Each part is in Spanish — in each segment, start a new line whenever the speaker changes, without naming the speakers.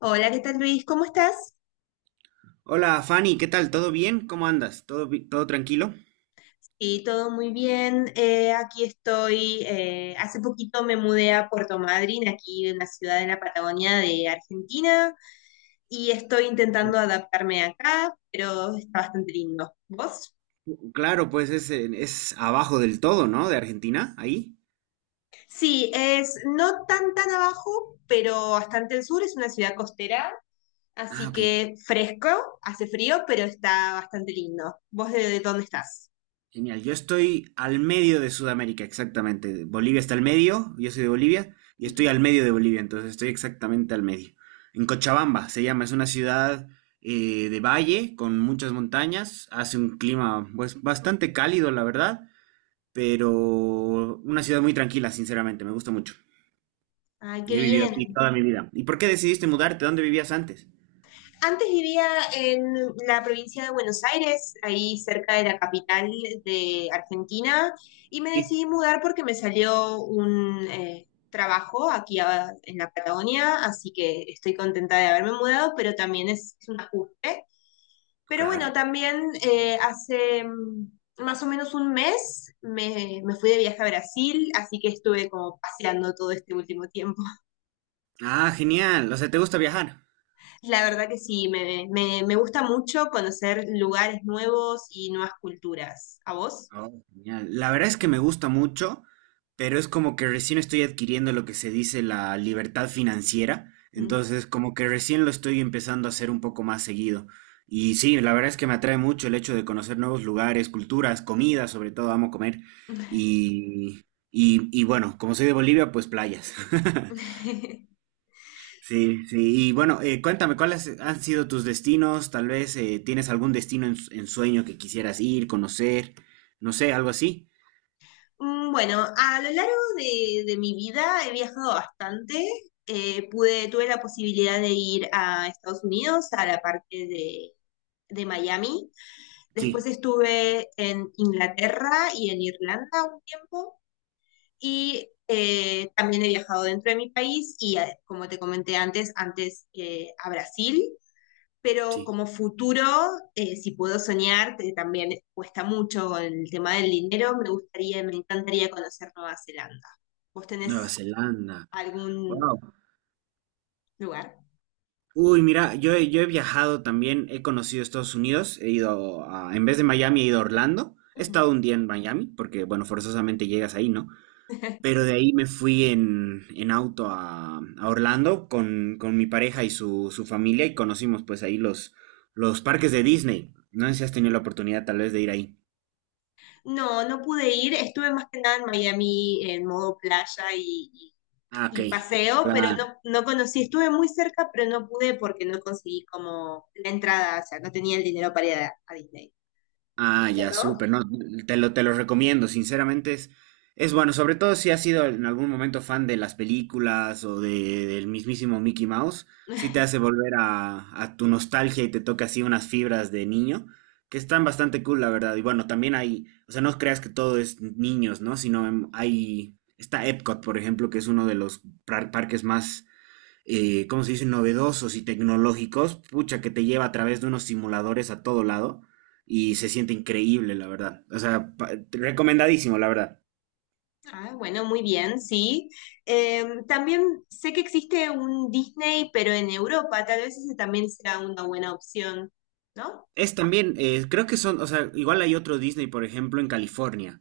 Hola, ¿qué tal, Luis? ¿Cómo estás?
Hola Fanny, ¿qué tal? ¿Todo bien? ¿Cómo andas? ¿Todo tranquilo?
Sí, todo muy bien. Aquí estoy. Hace poquito me mudé a Puerto Madryn, aquí en una ciudad en la Patagonia de Argentina, y estoy intentando adaptarme acá, pero está bastante lindo. ¿Vos?
Claro, pues es abajo del todo, ¿no? De Argentina, ahí.
Sí, es no tan abajo, pero bastante al sur. Es una ciudad costera,
Ah,
así
ok.
que fresco, hace frío, pero está bastante lindo. ¿Vos de dónde estás?
Genial. Yo estoy al medio de Sudamérica, exactamente. Bolivia está al medio, yo soy de Bolivia, y estoy
Ujú.
al medio de Bolivia, entonces estoy exactamente al medio. En Cochabamba se llama, es una ciudad de valle con muchas montañas, hace un clima pues bastante cálido, la verdad, pero una ciudad muy tranquila, sinceramente, me gusta mucho.
Ay, qué
Yo he vivido aquí
bien.
toda mi vida. ¿Y por qué decidiste mudarte? ¿Dónde vivías antes?
Antes vivía en la provincia de Buenos Aires, ahí cerca de la capital de Argentina, y me
Sí,
decidí mudar porque me salió un trabajo aquí en la Patagonia, así que estoy contenta de haberme mudado, pero también es un ajuste. Pero
claro.
bueno, también más o menos un mes me fui de viaje a Brasil, así que estuve como paseando todo este último tiempo.
Ah, genial. O sea, ¿te gusta viajar?
La verdad que sí, me gusta mucho conocer lugares nuevos y nuevas culturas. ¿A vos?
Oh, genial. La verdad es que me gusta mucho, pero es como que recién estoy adquiriendo lo que se dice la libertad financiera.
Mm.
Entonces, como que recién lo estoy empezando a hacer un poco más seguido. Y sí, la verdad es que me atrae mucho el hecho de conocer nuevos lugares, culturas, comidas, sobre todo amo comer. Y bueno, como soy de Bolivia, pues playas. Sí, sí. Y bueno, cuéntame, ¿cuáles han sido tus destinos? Tal vez tienes algún destino en sueño que quisieras ir, conocer, no sé, algo así.
Bueno, a lo largo de mi vida he viajado bastante. Tuve la posibilidad de ir a Estados Unidos, a la parte de Miami.
Sí,
Después estuve en Inglaterra y en Irlanda un tiempo. Y también he viajado dentro de mi país y, como te comenté antes a Brasil. Pero
sí.
como futuro, si puedo soñar, que también cuesta mucho con el tema del dinero, me encantaría conocer Nueva Zelanda. ¿Vos
Nueva
tenés
Zelanda.
algún
Wow.
lugar?
Uy, mira, yo he viajado también, he conocido Estados Unidos, he ido en vez de Miami, he ido a Orlando. He
Ujú.
estado un día en Miami, porque bueno, forzosamente llegas ahí, ¿no? Pero de ahí me fui en auto a Orlando con mi pareja y su familia y conocimos pues ahí los parques de Disney. No sé si has tenido la oportunidad tal vez de ir ahí.
No, no pude ir, estuve más que nada en Miami en modo playa
Ah, ok.
y paseo, pero
Claro.
no, no conocí, estuve muy cerca, pero no pude porque no conseguí como la entrada, o sea, no tenía el dinero para ir a Disney.
Ah, ya, súper,
Lindo,
no, te lo recomiendo, sinceramente es bueno, sobre todo si has sido en algún momento fan de las películas o de, del mismísimo Mickey Mouse, sí te hace volver a tu nostalgia y te toca así unas fibras de niño, que están bastante cool, la verdad, y bueno, también hay, o sea, no creas que todo es niños, ¿no? Sino hay, está Epcot, por ejemplo, que es uno de los parques más ¿cómo se dice?, novedosos y tecnológicos, pucha, que te lleva a través de unos simuladores a todo lado
¿no?
y se siente increíble, la verdad. O sea, recomendadísimo, la verdad.
Ah, bueno, muy bien, sí. También sé que existe un Disney, pero en Europa, tal vez ese también sea una buena opción, ¿no?
Es también, creo que son, o sea, igual hay otro Disney, por ejemplo, en California,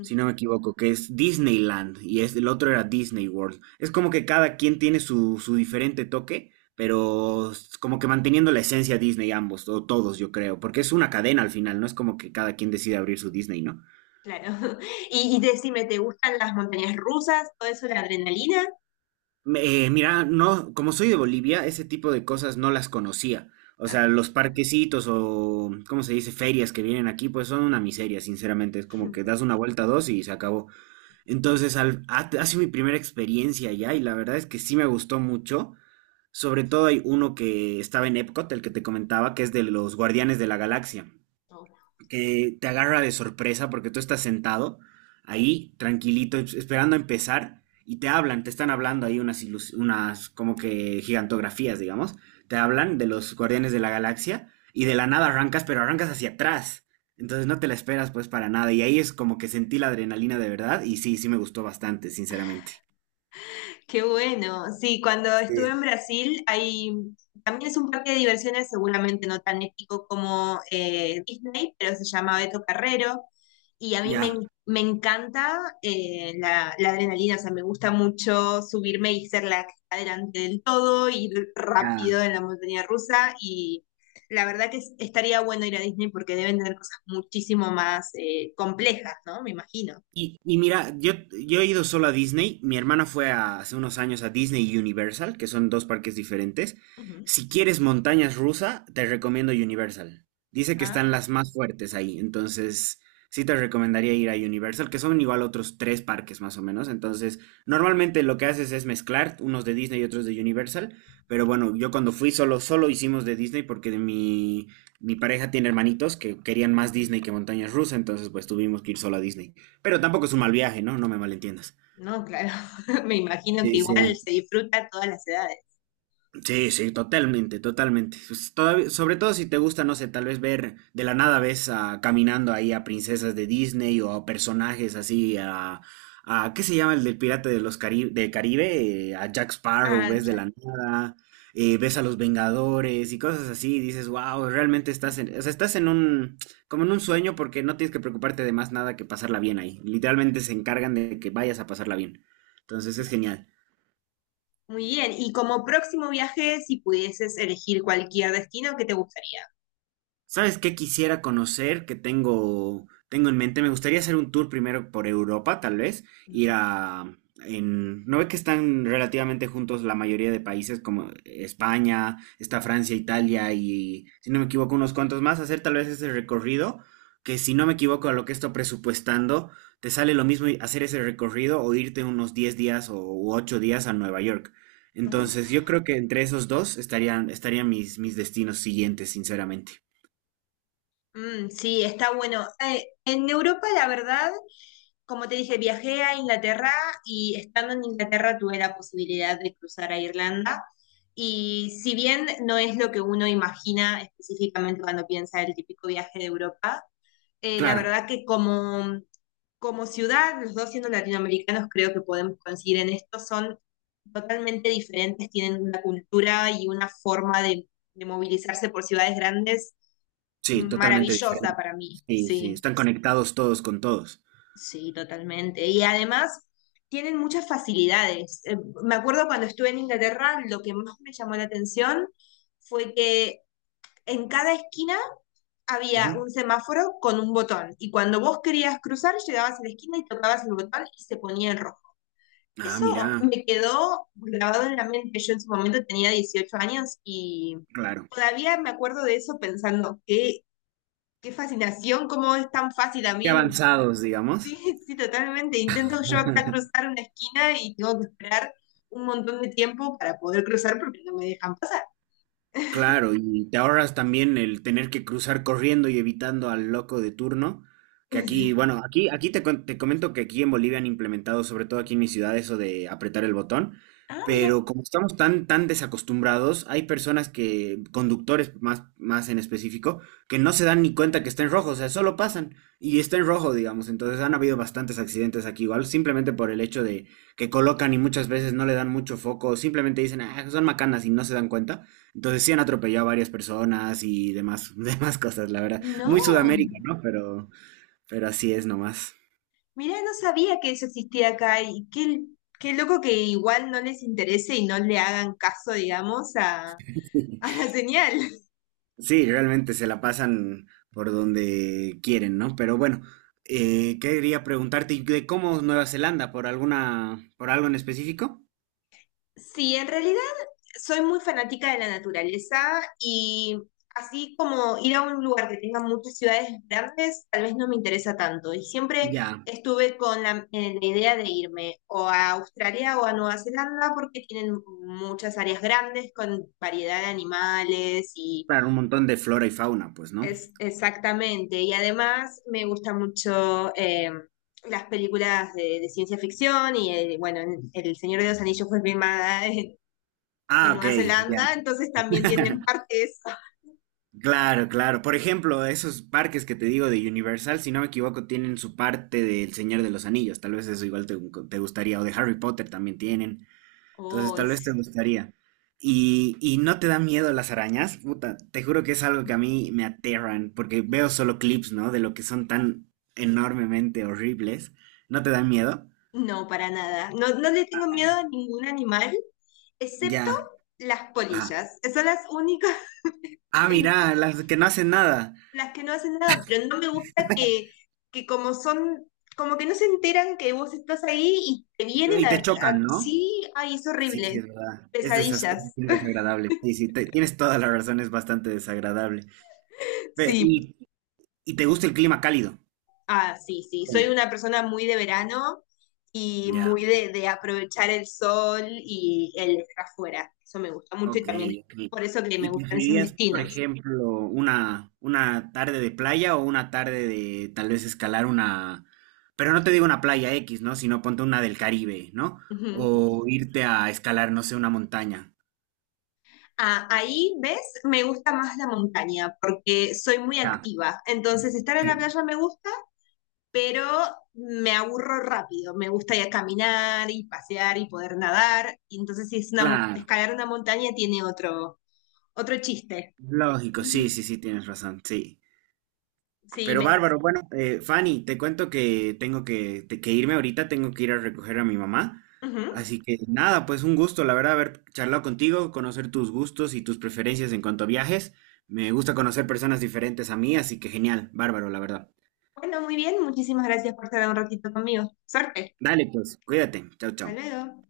si no me equivoco, que es Disneyland y es, el otro era Disney World. Es como que cada quien tiene su diferente toque, pero como que manteniendo la esencia Disney ambos, o todos, yo creo, porque es una cadena al final, no es como que cada quien decide abrir su Disney, ¿no?
claro. Y decime, ¿te gustan las montañas rusas? ¿Todo eso, la adrenalina?
Mira, no, como soy de Bolivia, ese tipo de cosas no las conocía. O
Ah,
sea, los parquecitos o, ¿cómo se dice? Ferias que vienen aquí, pues son una miseria, sinceramente. Es como que das una vuelta dos y se acabó. Entonces, ha sido mi primera experiencia allá y la verdad es que sí me gustó mucho. Sobre todo hay uno que estaba en Epcot, el que te comentaba, que es de los Guardianes de la Galaxia que te agarra de sorpresa porque tú estás sentado ahí, tranquilito, esperando a empezar, y te están hablando ahí unas como que gigantografías, digamos, te hablan de los guardianes de la galaxia, y de la nada arrancas, pero arrancas hacia atrás, entonces no te la esperas pues para nada, y ahí es como que sentí la adrenalina de verdad, y sí, sí me gustó bastante, sinceramente.
qué bueno. Sí, cuando estuve en Brasil, hay, también es un parque de diversiones, seguramente no tan épico como Disney, pero se llama Beto Carrero. Y a mí
Ya,
me encanta la adrenalina, o sea, me gusta mucho subirme y ser la que está delante del todo, ir rápido
ya.
en la montaña rusa. Y la verdad que estaría bueno ir a Disney porque deben tener cosas muchísimo más complejas, ¿no? Me imagino.
Y mira, yo he ido solo a Disney, mi hermana fue hace unos años a Disney y Universal, que son dos parques diferentes. Si quieres montañas rusa, te recomiendo Universal. Dice que
Ujú.
están las más fuertes ahí, entonces sí te recomendaría ir a Universal, que son igual otros tres parques más o menos. Entonces, normalmente lo que haces es mezclar unos de Disney y otros de Universal, pero bueno, yo cuando fui solo, solo hicimos de Disney porque de mi pareja tiene hermanitos que querían más Disney que montañas rusa, entonces pues tuvimos que ir solo a Disney. Pero tampoco es un mal viaje, ¿no? No me malentiendas.
No, claro. Me imagino que
Sí,
igual
sí.
se disfruta a todas las edades.
Sí, sí, totalmente, totalmente. Pues, todavía- sobre todo si te gusta, no sé, tal vez ver de la nada ves caminando ahí a princesas de Disney o a personajes así, a ¿qué se llama el del Pirata del Caribe? A Jack Sparrow,
Ah,
ves de
claro.
la nada, ves a los Vengadores y cosas así, y dices, wow, realmente estás en, o sea, estás como en un sueño porque no tienes que preocuparte de más nada que pasarla bien ahí. Literalmente se encargan de que vayas a pasarla bien. Entonces es
Claro.
genial.
Muy bien. Y como próximo viaje, si pudieses elegir cualquier destino, ¿qué te gustaría?
¿Sabes qué quisiera conocer? Que tengo en mente. Me gustaría hacer un tour primero por Europa, tal vez. Ir
Mm.
a... En, ¿no ve que están relativamente juntos la mayoría de países como España, está Francia, Italia y, si no me equivoco, unos cuantos más? Hacer tal vez ese recorrido, que si no me equivoco a lo que estoy presupuestando, te sale lo mismo y- hacer ese recorrido o irte unos 10 días o u 8 días a Nueva York. Entonces,
Oh,
yo creo que entre esos dos estarían mis destinos siguientes, sinceramente.
mm, sí, está bueno. En Europa, la verdad, como te dije, viajé a Inglaterra y estando en Inglaterra tuve la posibilidad de cruzar a Irlanda. Y si bien no es lo que uno imagina específicamente cuando piensa el típico viaje de Europa, la
Claro,
verdad que como ciudad, los dos siendo latinoamericanos, creo que podemos coincidir en esto, son totalmente diferentes, tienen una cultura y una forma de movilizarse por ciudades grandes
sí, totalmente
maravillosa
diferente.
para mí,
Sí, sí,
sí,
están conectados todos con todos.
sí, totalmente. Y además tienen muchas facilidades. Me acuerdo cuando estuve en Inglaterra, lo que más me llamó la atención fue que en cada esquina había
Ujú.
un semáforo con un botón y cuando vos querías cruzar, llegabas a la esquina y tocabas el botón y se ponía en rojo.
Ah,
Eso
mira,
me quedó grabado en la mente. Yo en su momento tenía 18 años y
claro.
todavía me acuerdo de eso pensando, qué fascinación, cómo es tan fácil a
Qué
mí.
avanzados, digamos.
Sí, sí, totalmente. Intento yo acá cruzar una esquina y tengo que esperar un montón de tiempo para poder cruzar porque no me dejan pasar.
Claro, y te ahorras también el tener que cruzar corriendo y evitando al loco de turno, que aquí,
Sí.
bueno, te comento que aquí en Bolivia han implementado, sobre todo aquí en mi ciudad, eso de apretar el botón,
Ah,
pero como estamos tan, tan desacostumbrados, hay personas que, conductores más, más en específico, que no se dan ni cuenta que está en rojo, o sea, solo pasan y está en rojo, digamos, entonces han habido bastantes accidentes aquí igual, simplemente por el hecho de que colocan y muchas veces no le dan mucho foco, simplemente dicen, ah, son macanas y no se dan cuenta. Entonces sí han atropellado a varias personas y demás, demás cosas, la verdad. Muy
no,
Sudamérica, ¿no? Pero así es nomás.
mira, no sabía que eso existía acá y qué loco que igual no les interese y no le hagan caso, digamos, a la señal.
Sí, realmente se la pasan por donde quieren, ¿no? Pero bueno, quería preguntarte ¿y de cómo Nueva Zelanda, por algo en específico?
Sí, en realidad soy muy fanática de la naturaleza y así como ir a un lugar que tenga muchas ciudades grandes, tal vez no me interesa tanto. Y siempre
Ya,
estuve con la idea de irme o a Australia o a Nueva Zelanda porque tienen muchas áreas grandes con variedad de animales y
para un montón de flora y fauna, pues, ¿no?
es exactamente. Y además me gusta mucho... las películas de ciencia ficción y bueno, El Señor de los Anillos fue filmada en
Ah, ok,
Nueva
ya.
Zelanda, entonces también tienen parte eso.
Claro, claro. Por ejemplo, esos parques que te digo de Universal, si no me equivoco, tienen su parte del Señor de los Anillos. Tal vez eso igual te gustaría. O de Harry Potter también tienen. Entonces,
Oh,
tal vez te gustaría. Y no te da miedo las arañas, puta. Te juro que es algo que a mí me aterran, porque veo solo clips, ¿no? De lo que son tan enormemente horribles. ¿No te dan miedo?
no, para nada. No, no le tengo miedo a ningún animal, excepto
Ya.
las
Ajá.
polillas. Esas son las únicas,
Ah,
em,
mira, las que no hacen nada.
las que no hacen nada, pero no me gusta que como son, como que no se enteran que vos estás ahí y te vienen
Y te chocan, ¿no?
sí, ay, es
Sí, sí,
horrible.
es verdad. Es, es
Pesadillas.
bien desagradable. Sí, sí, tienes toda la razón, es bastante desagradable. Ve,
Sí,
y te gusta el clima cálido?
ah, sí, sí. Soy
Sí.
una persona muy de verano y
Ya,
muy de aprovechar el sol y el estar afuera. Eso me gusta mucho y
ok,
también es
ok.
por eso que me
¿Y
gustan esos
preferirías, por
destinos.
ejemplo, una tarde de playa o una tarde de tal vez escalar una, pero no te digo una playa X, ¿no? Sino ponte una del Caribe, ¿no?
Ujú.
O irte a escalar, no sé, una montaña.
Ah, ahí, ¿ves? Me gusta más la montaña porque soy muy
Ya,
activa. Entonces, estar en la
sí,
playa me gusta, pero me aburro rápido. Me gusta ir a caminar y pasear y poder nadar. Y entonces, si es una,
claro.
escalar una montaña tiene otro chiste.
Lógico, sí, sí, sí, tienes razón, sí.
Sí,
Pero
me...
bárbaro, bueno, Fanny, te cuento que tengo que irme ahorita, tengo que ir a recoger a mi mamá.
ujú.
Así que nada, pues un gusto, la verdad, haber charlado contigo, conocer tus gustos y tus preferencias en cuanto a viajes. Me gusta conocer personas diferentes a mí, así que genial, bárbaro, la verdad.
Bueno, muy bien, muchísimas gracias por estar un ratito conmigo. Suerte.
Dale, pues, cuídate. Chao, chao.
Hasta luego.